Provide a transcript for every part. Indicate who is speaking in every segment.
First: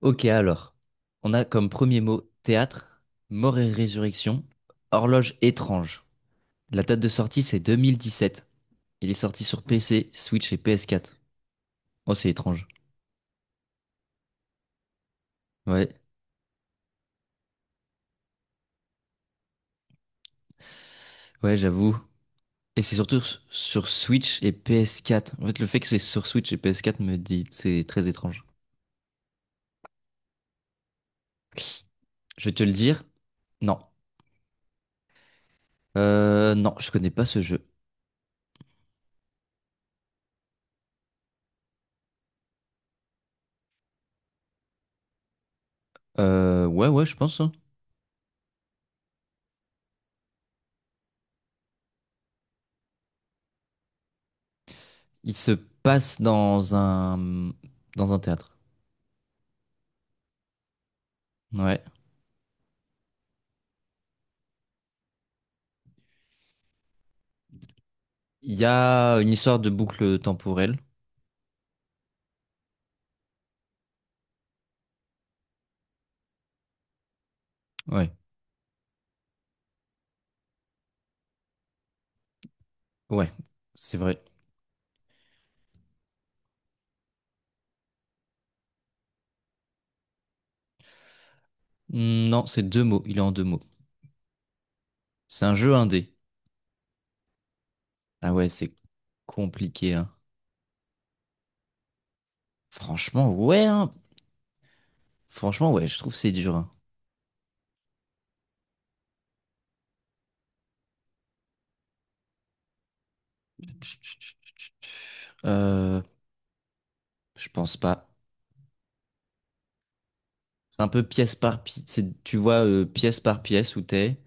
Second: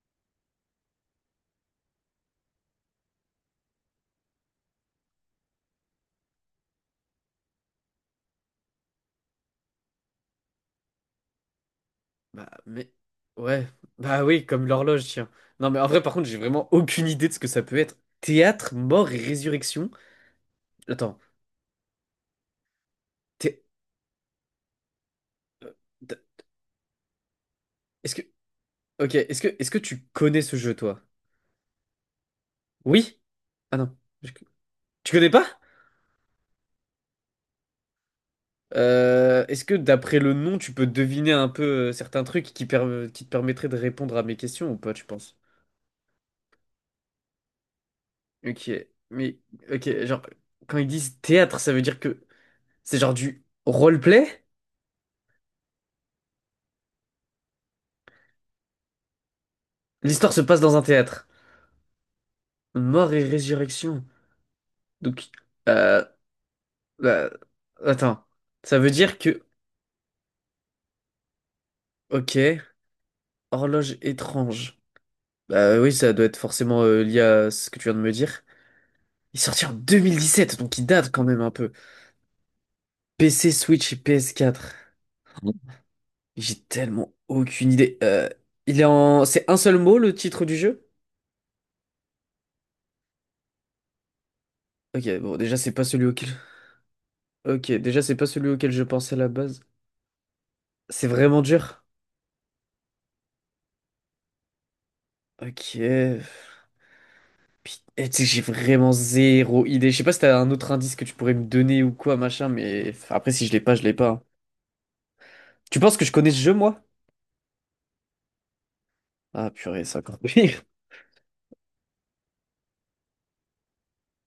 Speaker 1: Ok, alors, on a comme premier mot théâtre, mort et résurrection, horloge étrange. La date de sortie, c'est 2017. Il est sorti sur PC, Switch et PS4. Oh, c'est
Speaker 2: Bah,
Speaker 1: étrange.
Speaker 2: mais... Ouais, bah oui, comme l'horloge, tiens. Non, mais en
Speaker 1: Ouais,
Speaker 2: vrai, par contre, j'ai vraiment aucune idée de ce que ça peut être. Théâtre, mort et résurrection? Attends,
Speaker 1: ouais, j'avoue. Et c'est surtout
Speaker 2: thé-
Speaker 1: sur Switch et PS4. En fait, le fait que c'est
Speaker 2: t-
Speaker 1: sur Switch et PS4 me dit c'est très
Speaker 2: est-ce que...
Speaker 1: étrange.
Speaker 2: Ok, est-ce que tu connais ce jeu, toi?
Speaker 1: Je vais te le dire.
Speaker 2: Oui? Ah
Speaker 1: Non.
Speaker 2: non. Je- Tu connais pas?
Speaker 1: Non, je connais pas ce jeu.
Speaker 2: Est-ce que d'après le nom, tu peux deviner un peu certains trucs qui, qui te permettraient de répondre à mes questions ou pas, tu penses?
Speaker 1: Ouais, ouais, je pense, hein.
Speaker 2: Ok, mais ok, genre quand ils disent théâtre, ça veut dire que c'est genre du roleplay?
Speaker 1: Il se passe dans un théâtre.
Speaker 2: L'histoire se passe dans un théâtre.
Speaker 1: Ouais.
Speaker 2: Mort et résurrection. Donc, euh, bah, attends,
Speaker 1: Il y
Speaker 2: ça veut
Speaker 1: a
Speaker 2: dire
Speaker 1: une
Speaker 2: que
Speaker 1: histoire de boucle temporelle.
Speaker 2: ok, horloge étrange. Bah oui, ça doit être forcément lié à ce que tu viens de me
Speaker 1: Ouais,
Speaker 2: dire. Il est sorti en 2017, donc il date quand même un peu.
Speaker 1: ouais,
Speaker 2: PC, Switch
Speaker 1: c'est
Speaker 2: et
Speaker 1: vrai.
Speaker 2: PS4. J'ai tellement aucune idée. C'est un seul mot, le titre du jeu?
Speaker 1: Hmm, non, c'est deux mots. Il est en deux mots.
Speaker 2: Ok, bon,
Speaker 1: C'est un
Speaker 2: déjà, c'est
Speaker 1: jeu
Speaker 2: pas celui
Speaker 1: indé.
Speaker 2: auquel... Ok, déjà, c'est pas
Speaker 1: Ah ouais,
Speaker 2: celui
Speaker 1: c'est
Speaker 2: auquel je pensais à la base.
Speaker 1: compliqué, hein.
Speaker 2: C'est vraiment dur?
Speaker 1: Franchement, ouais, hein. Franchement, ouais, je trouve
Speaker 2: Ok...
Speaker 1: c'est dur, hein.
Speaker 2: Puis, tu sais, j'ai vraiment zéro idée. Je sais pas si t'as un autre indice que tu pourrais me donner ou quoi, machin, mais... enfin, après, si je l'ai pas, je l'ai pas, hein. Tu penses
Speaker 1: Euh,
Speaker 2: que je connais ce jeu, moi?
Speaker 1: je pense pas.
Speaker 2: Ah, purée, c'est encore pire.
Speaker 1: C'est un peu pièce par pièce. C'est, tu vois, pièce par pièce où t'es.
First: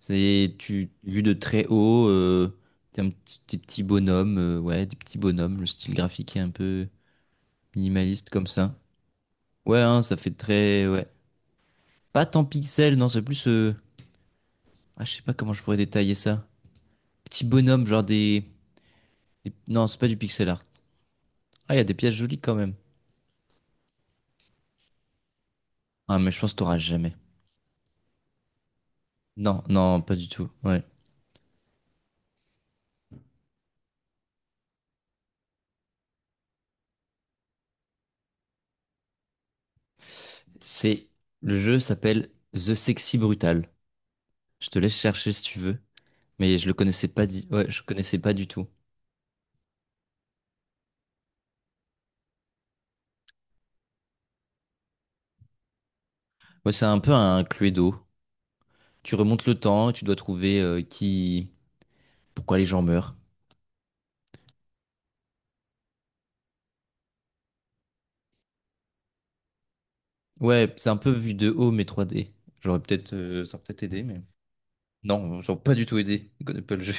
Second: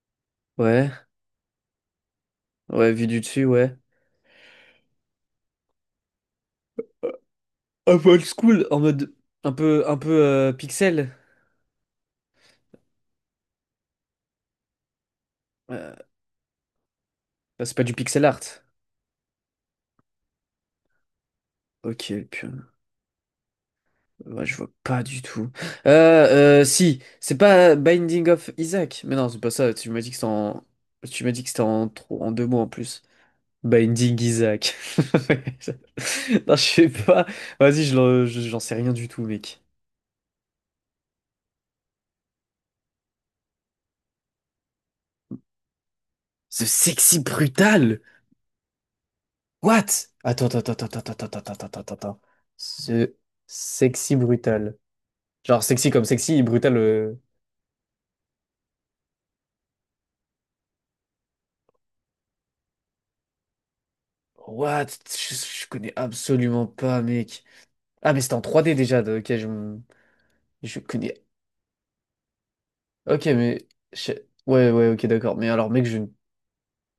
Speaker 1: C'est,
Speaker 2: Ouais,
Speaker 1: vu de très haut,
Speaker 2: ouais,
Speaker 1: t'es
Speaker 2: vu du dessus,
Speaker 1: des
Speaker 2: ouais.
Speaker 1: petits bonhommes, ouais, des petits bonhommes. Le style graphique est un peu
Speaker 2: Un peu old
Speaker 1: minimaliste comme
Speaker 2: school,
Speaker 1: ça.
Speaker 2: en mode... Un
Speaker 1: Ouais,
Speaker 2: peu, un
Speaker 1: hein,
Speaker 2: peu
Speaker 1: ça fait très, ouais.
Speaker 2: pixel.
Speaker 1: Pas tant pixel, non, c'est plus, ah, je sais pas comment je pourrais
Speaker 2: Euh,
Speaker 1: détailler ça. Petit
Speaker 2: Bah, c'est pas
Speaker 1: bonhomme,
Speaker 2: du
Speaker 1: genre
Speaker 2: pixel art.
Speaker 1: des. Non, c'est pas du pixel art. Ah, il y a des pièces
Speaker 2: Ok,
Speaker 1: jolies quand
Speaker 2: putain.
Speaker 1: même.
Speaker 2: Ouais, je vois pas du tout.
Speaker 1: Ah, mais je pense que t'auras
Speaker 2: Si,
Speaker 1: jamais.
Speaker 2: c'est pas Binding of Isaac. Mais non, c'est pas
Speaker 1: Non,
Speaker 2: ça. Tu
Speaker 1: non,
Speaker 2: m'as dit
Speaker 1: pas
Speaker 2: que c'était
Speaker 1: du tout.
Speaker 2: en...
Speaker 1: Ouais.
Speaker 2: Tu m'as dit que c'était en, en deux mots en plus. Binding Isaac. Non, je sais pas. Vas-y, j'en sais rien du tout, mec.
Speaker 1: C'est. Le jeu s'appelle The Sexy Brutal. Je te laisse chercher si tu veux. Mais
Speaker 2: Ce
Speaker 1: je le connaissais
Speaker 2: sexy
Speaker 1: pas, ouais, je
Speaker 2: brutal.
Speaker 1: connaissais pas du tout.
Speaker 2: What? Attends, attends, attends, attends, attends, attends, attends, attends, attends, attends. Ce sexy brutal. Genre sexy comme sexy
Speaker 1: Ouais,
Speaker 2: brutal.
Speaker 1: c'est un peu
Speaker 2: euh,
Speaker 1: un Cluedo. Tu remontes le temps, et tu dois trouver qui. Pourquoi les gens meurent.
Speaker 2: What? Je connais absolument pas, mec. Ah, mais c'était en 3D déjà. Ok, je...
Speaker 1: Ouais,
Speaker 2: Je
Speaker 1: c'est un peu
Speaker 2: connais.
Speaker 1: vu de haut, mais 3D. J'aurais peut-être,
Speaker 2: Ok,
Speaker 1: ça aurait
Speaker 2: mais.
Speaker 1: peut-être aidé,
Speaker 2: je-
Speaker 1: mais.
Speaker 2: Ouais, ouais, ok, d'accord.
Speaker 1: Non,
Speaker 2: Mais
Speaker 1: ils ont
Speaker 2: alors,
Speaker 1: pas
Speaker 2: mec,
Speaker 1: du tout
Speaker 2: je.
Speaker 1: aidé. Ils connaissent pas le jeu.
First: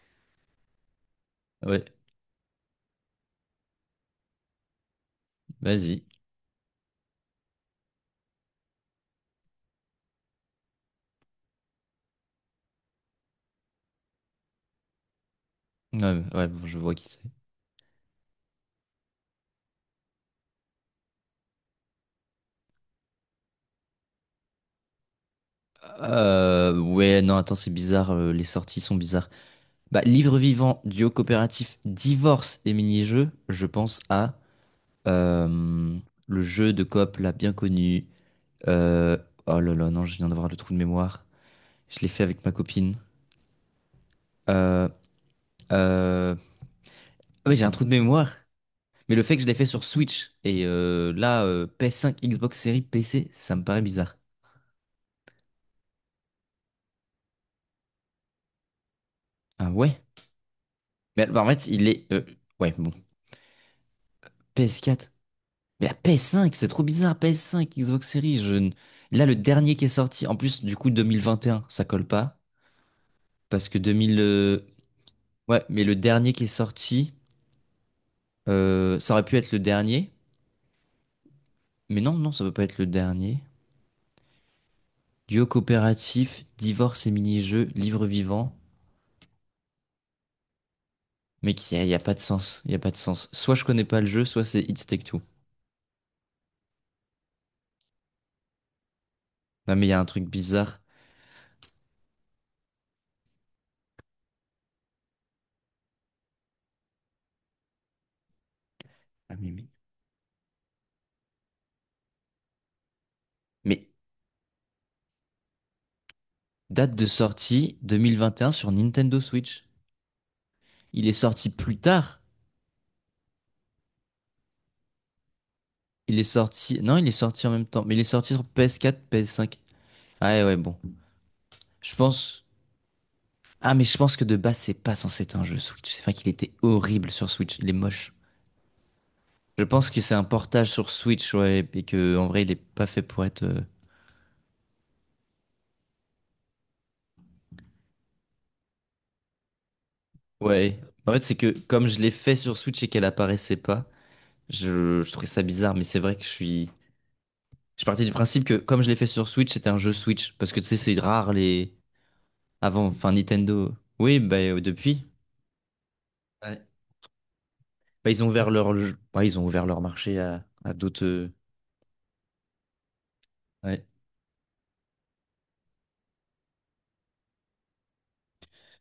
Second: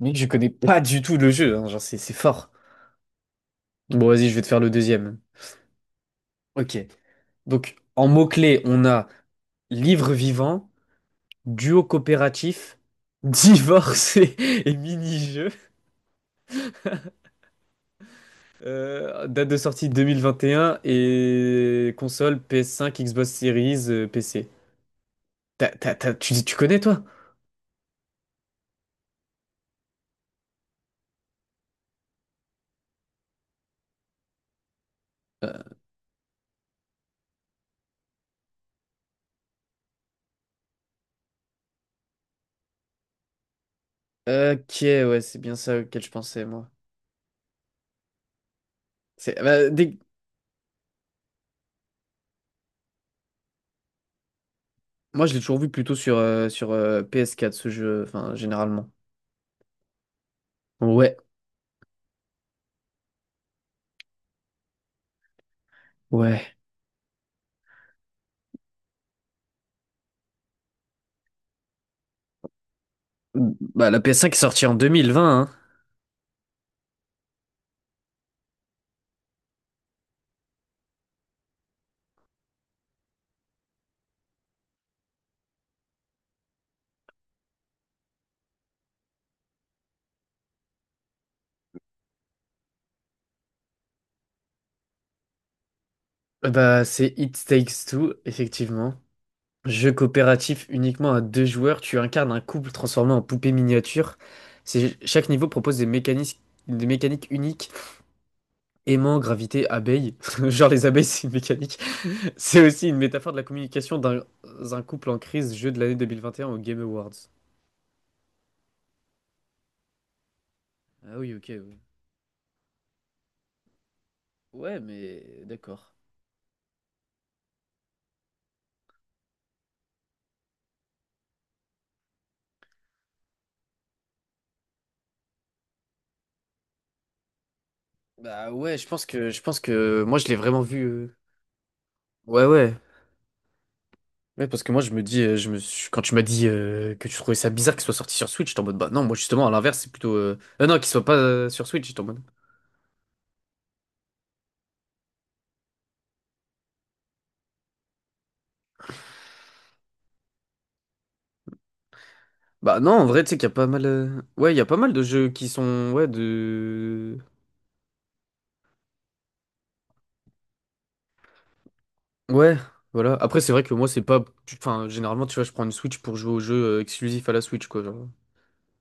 Speaker 2: Mec, je connais pas du tout le jeu, hein. Genre,
Speaker 1: Ouais,
Speaker 2: c'est fort. Bon, vas-y, je vais te faire le deuxième.
Speaker 1: vas-y.
Speaker 2: Ok. Donc, en mots-clés, on a livre vivant, duo coopératif, divorce et, et mini-jeu.
Speaker 1: Ouais, ouais, bon, je vois qui c'est.
Speaker 2: Date de sortie 2021 et un et console PS5, Xbox Series, PC. Tu connais, toi?
Speaker 1: Ouais, non, attends, c'est bizarre, les sorties sont bizarres. Bah, livre vivant, duo coopératif, divorce et mini-jeu. Je pense à
Speaker 2: Euh,
Speaker 1: euh, le jeu de coop là, bien connu. Euh, oh là là, non, je viens d'avoir le trou de mémoire. Je l'ai fait avec ma copine.
Speaker 2: Ok,
Speaker 1: Euh,
Speaker 2: ouais, c'est bien ça auquel je
Speaker 1: euh,
Speaker 2: pensais, moi.
Speaker 1: ah ouais, j'ai un trou de mémoire. Mais le
Speaker 2: C'est
Speaker 1: fait que je l'ai fait
Speaker 2: bah,
Speaker 1: sur
Speaker 2: dès-
Speaker 1: Switch et là, PS5, Xbox Series, PC, ça me paraît bizarre.
Speaker 2: Moi, je l'ai toujours vu plutôt sur PS4, ce jeu, enfin, généralement.
Speaker 1: Ah ouais?
Speaker 2: Ouais,
Speaker 1: Mais bah, en fait, il est, ouais, bon. PS4. Mais la PS5,
Speaker 2: ouais.
Speaker 1: c'est trop bizarre. PS5, Xbox Series. Je... Là, le dernier qui est sorti. En plus, du coup, 2021, ça colle pas. Parce que
Speaker 2: Bah, la
Speaker 1: 2000,
Speaker 2: PS5 est sortie en 2020, hein.
Speaker 1: ouais, mais le dernier qui est sorti, ça aurait pu être le dernier. Mais non, non, ça peut pas être le dernier. Duo coopératif, divorce et mini-jeu, livre vivant. Mais y a pas de sens. Il y a pas de sens. Soit je connais pas le jeu, soit c'est It's Take Two.
Speaker 2: Bah, c'est It Takes Two, effectivement.
Speaker 1: Non, mais il y
Speaker 2: Jeu
Speaker 1: a un truc
Speaker 2: coopératif
Speaker 1: bizarre.
Speaker 2: uniquement à deux joueurs, tu incarnes un couple transformé en poupée miniature. Chaque niveau propose des mécanismes, des mécaniques uniques. Aimant,
Speaker 1: Ah, mais, mais...
Speaker 2: gravité, abeille. Genre les abeilles, c'est une mécanique. C'est aussi une métaphore de la
Speaker 1: mais
Speaker 2: communication d'un couple en crise, jeu de l'année 2021 au Game
Speaker 1: date de
Speaker 2: Awards.
Speaker 1: sortie 2021 sur Nintendo Switch. Il est
Speaker 2: Ah oui,
Speaker 1: sorti
Speaker 2: ok,
Speaker 1: plus
Speaker 2: oui.
Speaker 1: tard.
Speaker 2: Ouais, mais d'accord.
Speaker 1: Il est sorti. Non, il est sorti en même temps. Mais il est sorti sur PS4, PS5. Ah ouais, ouais, bon. Je pense. Ah, mais je pense que de base, c'est pas censé être un jeu Switch. C'est vrai qu'il était horrible sur Switch. Il est moche.
Speaker 2: Bah ouais, je pense que je pense
Speaker 1: Je pense que
Speaker 2: que
Speaker 1: c'est
Speaker 2: moi
Speaker 1: un
Speaker 2: je l'ai vraiment
Speaker 1: portage
Speaker 2: vu.
Speaker 1: sur
Speaker 2: euh,
Speaker 1: Switch, ouais. Et que, en vrai,
Speaker 2: Ouais,
Speaker 1: il est
Speaker 2: ouais.
Speaker 1: pas fait pour être,
Speaker 2: Ouais parce que moi je me dis quand tu m'as dit que tu trouvais ça bizarre qu'il soit sorti sur Switch, j'étais en mode bah non, moi justement à l'inverse, c'est plutôt non,
Speaker 1: ouais.
Speaker 2: qu'il soit
Speaker 1: En
Speaker 2: pas
Speaker 1: fait, c'est que
Speaker 2: sur
Speaker 1: comme
Speaker 2: Switch,
Speaker 1: je
Speaker 2: j'étais en
Speaker 1: l'ai
Speaker 2: mode
Speaker 1: fait sur Switch et qu'elle apparaissait pas, je trouvais ça bizarre. Mais c'est vrai que je suis. Je partais du principe que comme je l'ai fait sur Switch, c'était un jeu Switch. Parce que tu sais, c'est rare les,
Speaker 2: bah
Speaker 1: avant,
Speaker 2: non, en
Speaker 1: enfin
Speaker 2: vrai tu sais qu'il y a pas
Speaker 1: Nintendo.
Speaker 2: mal
Speaker 1: Oui, bah
Speaker 2: ouais, il y a pas mal de
Speaker 1: depuis.
Speaker 2: jeux qui sont ouais
Speaker 1: Ouais.
Speaker 2: de
Speaker 1: Bah, ils ont ouvert leur marché à d'autres,
Speaker 2: ouais, voilà. Après c'est vrai que
Speaker 1: ouais.
Speaker 2: moi c'est pas enfin généralement tu vois, je prends une Switch pour jouer aux jeux exclusifs à la Switch quoi, genre.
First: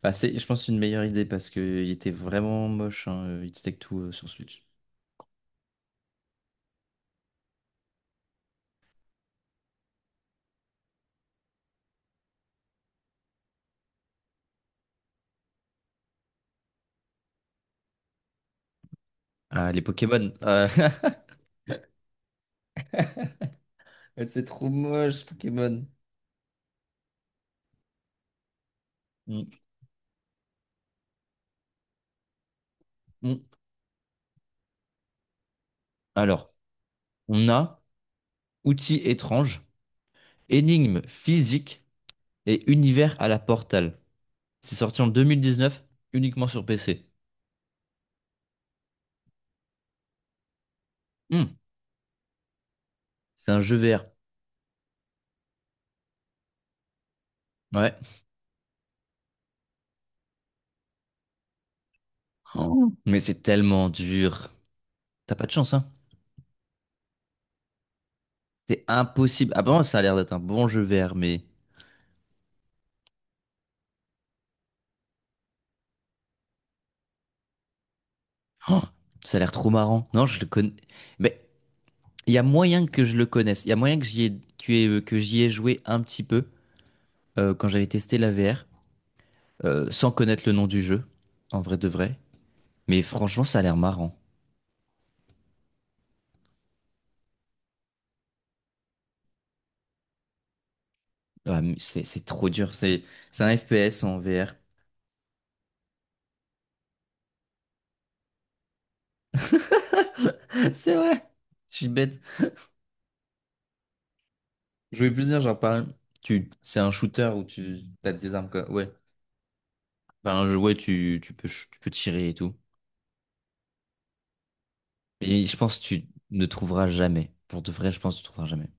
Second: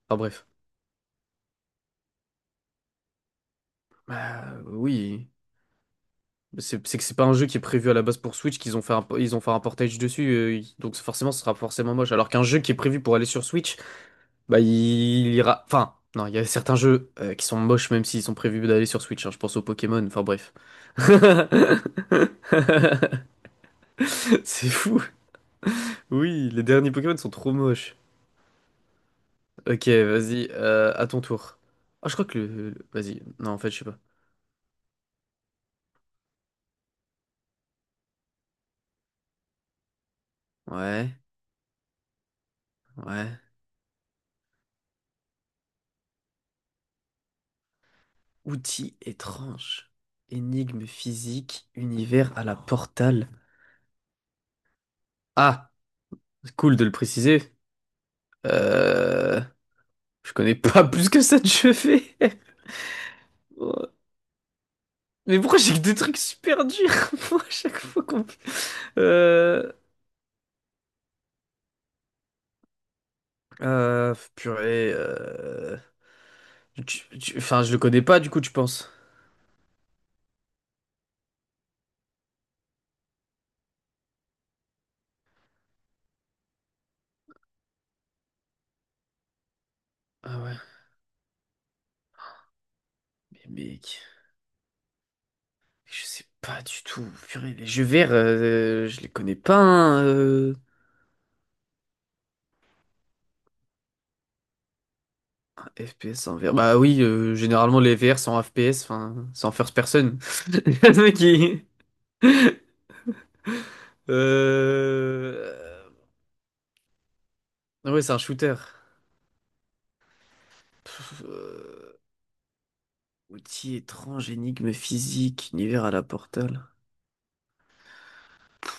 Speaker 1: Bah,
Speaker 2: Enfin
Speaker 1: c'est, je
Speaker 2: bref.
Speaker 1: pense, une meilleure idée parce que il était vraiment moche, hein, It's Take Two sur Switch.
Speaker 2: Oui. C'est que c'est pas un jeu qui est prévu à la base pour Switch, qu'ils ont fait un, ils ont fait un portage donc forcément ce sera forcément moche. Alors qu'un jeu qui est prévu pour aller sur Switch, bah il ira. Enfin, non, il y a certains jeux qui sont moches même s'ils sont prévus d'aller sur Switch, hein. Je pense aux
Speaker 1: Ah, les
Speaker 2: Pokémon, enfin
Speaker 1: Pokémon.
Speaker 2: bref.
Speaker 1: Ah, ouais, c'est trop
Speaker 2: C'est fou.
Speaker 1: moche, ce Pokémon.
Speaker 2: Oui, les derniers Pokémon sont trop moches.
Speaker 1: Mm,
Speaker 2: Ok, vas-y, à ton tour. Ah, je crois que vas-y,
Speaker 1: mm.
Speaker 2: non, en fait, je sais pas.
Speaker 1: Alors, on a outils étranges, énigmes
Speaker 2: Ouais,
Speaker 1: physiques et univers à
Speaker 2: ouais.
Speaker 1: la Portal. C'est sorti en 2019, uniquement sur PC.
Speaker 2: Outils étranges, énigme
Speaker 1: Mm.
Speaker 2: physique, univers à la portale.
Speaker 1: C'est un jeu VR.
Speaker 2: Ah! C'est cool de le préciser.
Speaker 1: Ouais.
Speaker 2: Euh, je connais pas plus que ça de chevet.
Speaker 1: Oh. Mais c'est tellement dur. T'as
Speaker 2: Mais
Speaker 1: pas de
Speaker 2: pourquoi j'ai
Speaker 1: chance,
Speaker 2: que
Speaker 1: hein?
Speaker 2: des trucs super durs moi, à chaque fois qu'on...
Speaker 1: C'est impossible. Ah,
Speaker 2: Euh...
Speaker 1: apparemment, ça a l'air d'être un bon jeu VR, mais...
Speaker 2: Purée... Enfin, je le connais pas du coup, tu
Speaker 1: Oh,
Speaker 2: penses?
Speaker 1: ça a l'air trop marrant. Non, je le connais. Mais il y a moyen que je le connaisse. Il y a moyen que j'y ai... que j'y ai joué un petit peu quand j'avais testé la VR, sans
Speaker 2: Ah
Speaker 1: connaître le
Speaker 2: ouais,
Speaker 1: nom du jeu, en vrai de vrai. Mais
Speaker 2: mais
Speaker 1: franchement, ça a l'air
Speaker 2: mec...
Speaker 1: marrant.
Speaker 2: Je sais pas du tout. Purée, les jeux verts, je les connais pas, hein.
Speaker 1: Ouais, mais c'est trop dur. C'est un FPS en VR.
Speaker 2: FPS en VR. Bah oui, généralement les VR sont en FPS, enfin, c'est en first person.
Speaker 1: C'est
Speaker 2: Le mec,
Speaker 1: vrai.
Speaker 2: il-
Speaker 1: Je suis bête. Je voulais plus dire, genre, par...
Speaker 2: Euh...
Speaker 1: tu... c'est un shooter où tu
Speaker 2: Ah ouais, c'est
Speaker 1: as
Speaker 2: un
Speaker 1: des armes,
Speaker 2: shooter.
Speaker 1: quoi. Ouais. Ben, ouais,
Speaker 2: Pff,
Speaker 1: tu peux
Speaker 2: euh,
Speaker 1: tirer et tout.
Speaker 2: Outil étrange, énigme
Speaker 1: Et
Speaker 2: physique,
Speaker 1: je pense que
Speaker 2: univers à la
Speaker 1: tu ne
Speaker 2: Portal.
Speaker 1: trouveras jamais. Pour de vrai, je pense que tu ne trouveras jamais.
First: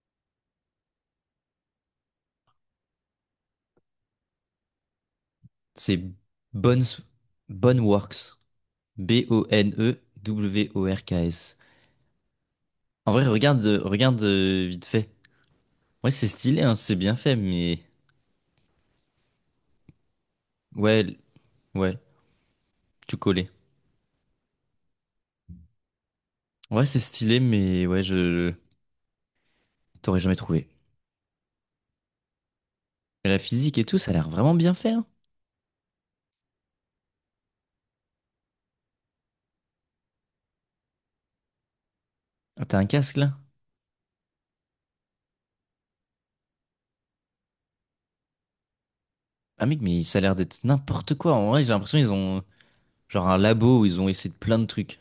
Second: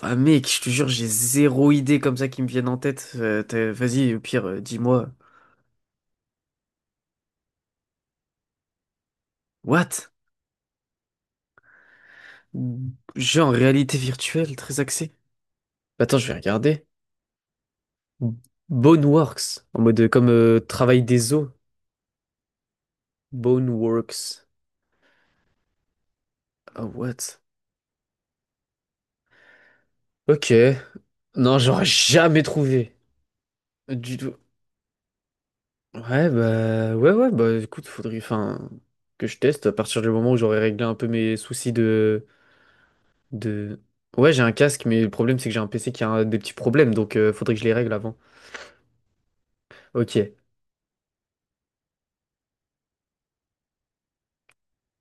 Speaker 2: Ah mec, je te jure, j'ai zéro idée comme ça qui me viennent en tête. Vas-y, au pire, dis-moi.
Speaker 1: C'est Bones, Boneworks.
Speaker 2: What?
Speaker 1: Boneworks. En vrai,
Speaker 2: Jeu en
Speaker 1: regarde,
Speaker 2: réalité virtuelle, très
Speaker 1: vite fait.
Speaker 2: axé.
Speaker 1: Ouais,
Speaker 2: Attends,
Speaker 1: c'est
Speaker 2: je vais
Speaker 1: stylé, hein,
Speaker 2: regarder.
Speaker 1: c'est bien fait, mais...
Speaker 2: Boneworks, en mode comme
Speaker 1: Ouais,
Speaker 2: travail des os.
Speaker 1: ouais, tu collais.
Speaker 2: Boneworks.
Speaker 1: Ouais,
Speaker 2: Ah
Speaker 1: c'est
Speaker 2: what?
Speaker 1: stylé, mais ouais, je... T'aurais jamais
Speaker 2: Ok.
Speaker 1: trouvé.
Speaker 2: Non, j'aurais jamais trouvé.
Speaker 1: Et la physique et tout, ça a
Speaker 2: Du
Speaker 1: l'air
Speaker 2: tout.
Speaker 1: vraiment bien fait, hein.
Speaker 2: Ouais, bah, ouais, ouais, bah, écoute, faudrait, enfin, que je teste à partir du moment où j'aurai réglé un peu mes soucis de,
Speaker 1: Ah, t'as un casque, là?
Speaker 2: de... Ouais, j'ai un casque, mais le problème, c'est que j'ai un PC qui a des petits problèmes, donc faudrait que je les règle avant.
Speaker 1: Ah mec, mais
Speaker 2: Ok,
Speaker 1: ça a l'air d'être n'importe quoi. En vrai, j'ai l'impression qu'ils ont genre un labo où ils ont essayé de plein de trucs.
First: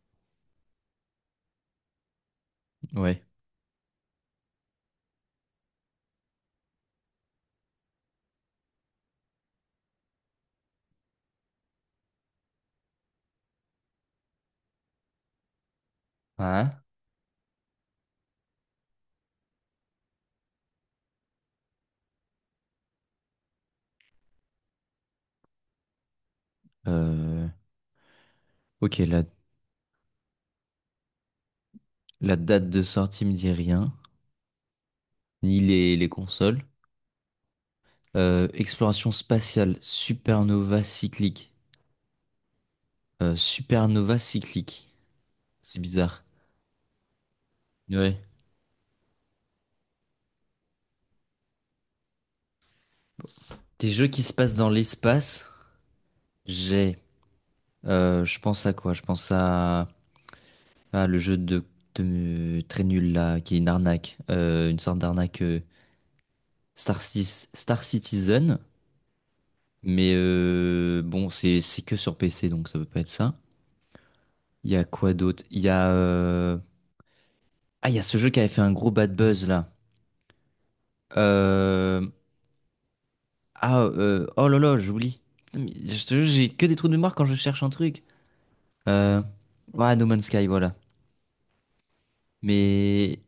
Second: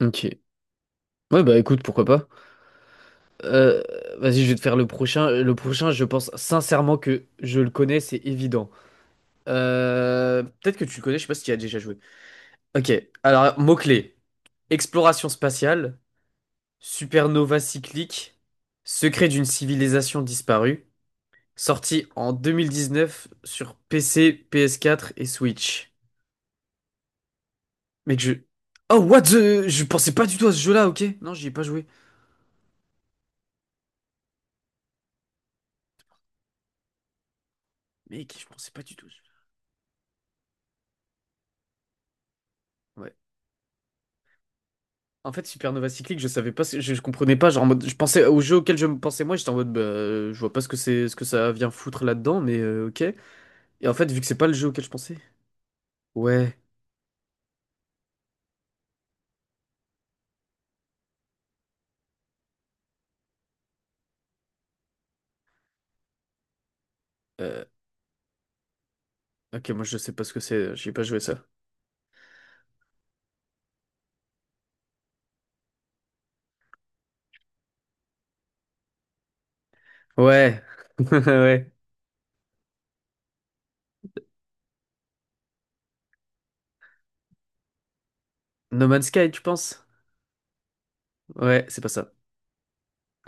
Speaker 2: ok. Ouais, bah, écoute, pourquoi pas.
Speaker 1: Ouais.
Speaker 2: Euh, Vas-y, je vais te faire le prochain. Le prochain, je pense sincèrement que je le connais, c'est évident. Peut-être que tu le connais, je sais pas si tu y as déjà joué. Ok, alors, mots clés: exploration spatiale,
Speaker 1: Hein?
Speaker 2: supernova cyclique, secret d'une civilisation disparue, sorti en 2019 sur PC, PS4 et Switch.
Speaker 1: Euh,
Speaker 2: Mec, je...
Speaker 1: ok,
Speaker 2: Oh, what
Speaker 1: la,
Speaker 2: the... Je pensais pas du tout à ce jeu-là, ok? Non, j'y ai pas joué.
Speaker 1: la date de sortie me dit rien, ni les consoles.
Speaker 2: Mec, je pensais pas du tout à
Speaker 1: Exploration
Speaker 2: ce
Speaker 1: spatiale, supernova cyclique.
Speaker 2: jeu-là. Ouais.
Speaker 1: Supernova cyclique.
Speaker 2: En fait,
Speaker 1: C'est
Speaker 2: Supernova Cyclique,
Speaker 1: bizarre.
Speaker 2: je savais pas, je comprenais pas, genre en mode, je
Speaker 1: Ouais.
Speaker 2: pensais au jeu auquel je me pensais moi, j'étais en mode, bah, je vois pas ce que c'est, ce que ça vient foutre là-dedans, mais ok. Et
Speaker 1: Des
Speaker 2: en
Speaker 1: jeux
Speaker 2: fait, vu
Speaker 1: qui
Speaker 2: que
Speaker 1: se
Speaker 2: c'est pas le
Speaker 1: passent
Speaker 2: jeu
Speaker 1: dans
Speaker 2: auquel je pensais,
Speaker 1: l'espace,
Speaker 2: ouais.
Speaker 1: j'ai, je pense à quoi? Je pense à, le jeu très nul là, qui est une arnaque. Une sorte d'arnaque
Speaker 2: Euh,
Speaker 1: Star Citizen.
Speaker 2: ok, moi je
Speaker 1: Mais
Speaker 2: sais pas ce que c'est, j'ai pas joué
Speaker 1: bon,
Speaker 2: ça.
Speaker 1: c'est que sur PC, donc ça peut pas être ça. Il y a quoi d'autre? Il y a ce jeu qui avait fait un gros bad buzz là.
Speaker 2: Ouais, ouais.
Speaker 1: Euh, oh là là, j'oublie. Putain, mais je te jure j'ai que des trous de mémoire quand je cherche un truc.
Speaker 2: No Man's
Speaker 1: Euh...
Speaker 2: Sky, tu penses?
Speaker 1: Ouais, No Man's Sky, voilà.
Speaker 2: Ouais, c'est pas ça.
Speaker 1: Mais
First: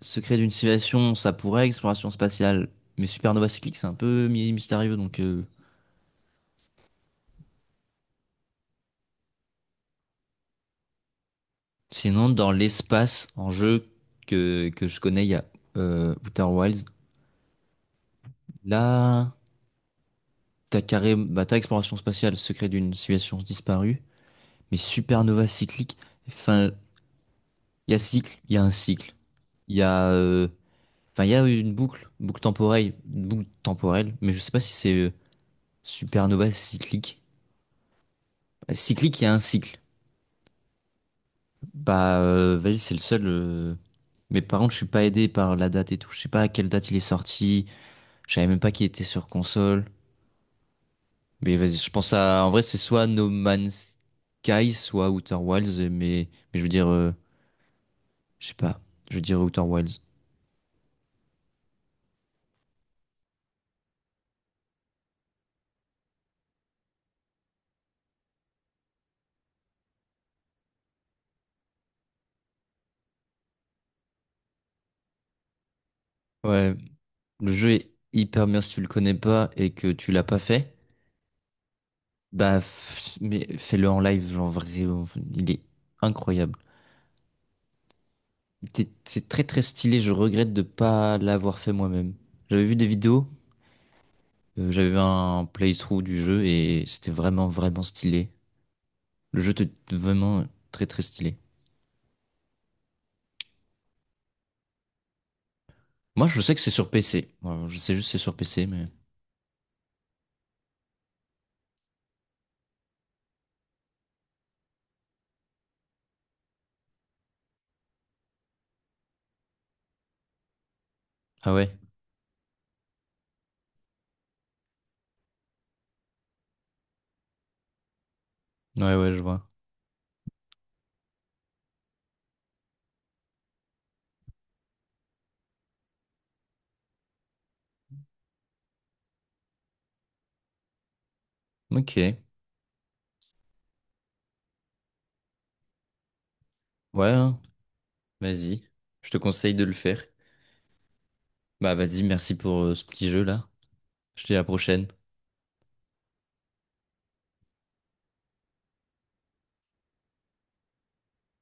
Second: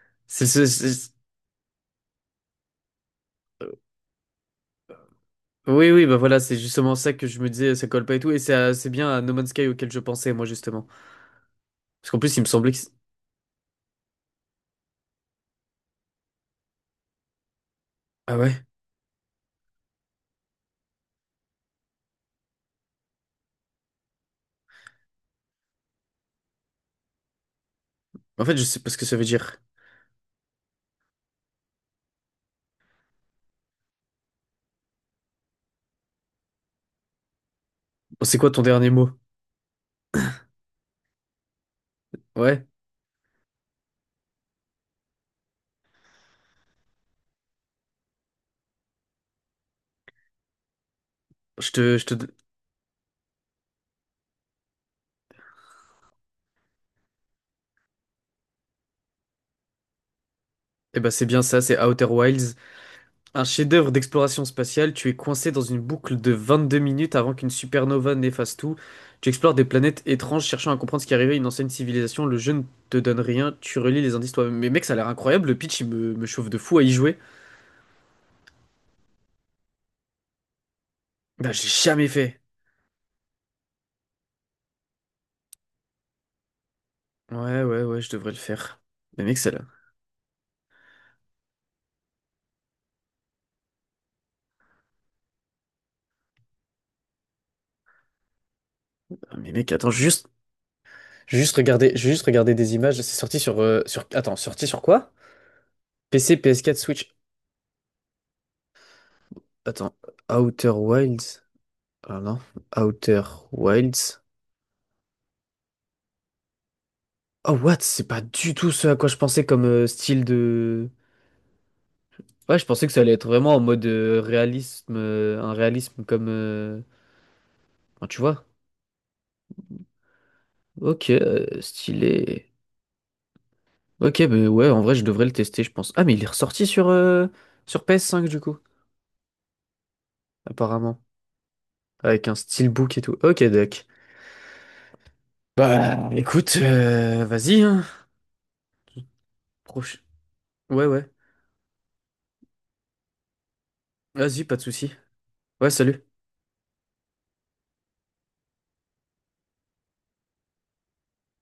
Speaker 1: Secret
Speaker 2: C'est
Speaker 1: d'une
Speaker 2: ce,
Speaker 1: civilisation ça pourrait exploration spatiale. Mais Supernova Cyclique c'est un peu mystérieux donc,
Speaker 2: oui, oui, bah voilà, c'est justement ça que je me disais, ça colle pas et tout, et c'est bien à No Man's Sky auquel je pensais, moi, justement. Parce qu'en
Speaker 1: sinon
Speaker 2: plus, il me
Speaker 1: dans
Speaker 2: semblait que...
Speaker 1: l'espace en jeu que je connais il y a Outer Wilds.
Speaker 2: Ah ouais?
Speaker 1: Là t'as carré bah t'as exploration spatiale Secret d'une civilisation disparue. Mais supernova cyclique, enfin, il y a cycle,
Speaker 2: En
Speaker 1: il
Speaker 2: fait,
Speaker 1: y a
Speaker 2: je
Speaker 1: un
Speaker 2: sais pas ce que
Speaker 1: cycle,
Speaker 2: ça veut dire.
Speaker 1: il y a, enfin, il y a une boucle, boucle temporelle, mais je sais pas si c'est supernova cyclique.
Speaker 2: Bon, c'est quoi ton dernier mot?
Speaker 1: Cyclique, il y a un cycle. Bah,
Speaker 2: Ouais?
Speaker 1: vas-y, c'est le seul, mais par contre, je suis pas aidé par la date et tout. Je sais pas à quelle date il est sorti. Je savais même pas qu'il était sur console. Mais
Speaker 2: Je
Speaker 1: vas-y,
Speaker 2: te...
Speaker 1: je
Speaker 2: Je
Speaker 1: pense
Speaker 2: te...
Speaker 1: à, en vrai, c'est soit No Man's Sky, soit Outer Wilds, mais je veux dire, je sais pas, je veux dire Outer Wilds.
Speaker 2: Eh ben c'est bien ça, c'est Outer Wilds. Un chef-d'œuvre d'exploration spatiale, tu es coincé dans une boucle de 22 minutes avant qu'une supernova n'efface tout. Tu explores des planètes étranges, cherchant à comprendre ce qui arrivait à une ancienne civilisation. Le jeu ne te donne rien, tu relis les indices toi-même. Mais mec, ça a l'air incroyable, le pitch, il me chauffe de
Speaker 1: Ouais,
Speaker 2: fou à y jouer.
Speaker 1: le jeu est hyper bien si tu le connais pas et que tu l'as pas fait.
Speaker 2: Bah, j'ai jamais fait.
Speaker 1: Bah, mais fais-le en live, genre vraiment, il est incroyable.
Speaker 2: Ouais, ouais, ouais, je devrais le faire. Mais
Speaker 1: C'est
Speaker 2: mec,
Speaker 1: très très
Speaker 2: celle-là.
Speaker 1: stylé, je regrette de pas l'avoir fait moi-même. J'avais vu des vidéos, j'avais vu un playthrough du jeu et c'était vraiment vraiment stylé.
Speaker 2: Ah,
Speaker 1: Le jeu
Speaker 2: mais
Speaker 1: était
Speaker 2: mec, attends, j'ai juste.
Speaker 1: vraiment très très stylé.
Speaker 2: J'ai juste regardé des images. C'est sorti sur. Attends, sorti sur quoi?
Speaker 1: Moi
Speaker 2: PC,
Speaker 1: je sais que
Speaker 2: ps
Speaker 1: c'est
Speaker 2: quatre,
Speaker 1: sur
Speaker 2: Switch.
Speaker 1: PC. Moi, je sais juste que c'est sur PC mais...
Speaker 2: Attends, Outer Wilds. Ah non, Outer Wilds. Oh what? C'est pas du tout ce à quoi je pensais comme style de.
Speaker 1: Ah ouais,
Speaker 2: Ouais, je pensais que ça allait être vraiment en mode réalisme, un réalisme comme, enfin, tu vois?
Speaker 1: ouais ouais je vois.
Speaker 2: Ok, stylé. Ok, mais ouais, en vrai, je devrais le tester, je pense. Ah, mais il est ressorti sur PS5 du coup, apparemment.
Speaker 1: Ok, ouais,
Speaker 2: Avec un steelbook et tout. Ok, doc. Bah, écoute,
Speaker 1: hein.
Speaker 2: vas-y, hein.
Speaker 1: Vas-y, je te conseille de le
Speaker 2: Proche.
Speaker 1: faire.
Speaker 2: Ouais, ouais.
Speaker 1: Bah vas-y, merci pour ce petit jeu là. Je te dis à la
Speaker 2: Vas-y, pas de
Speaker 1: prochaine.
Speaker 2: souci. Ouais, salut.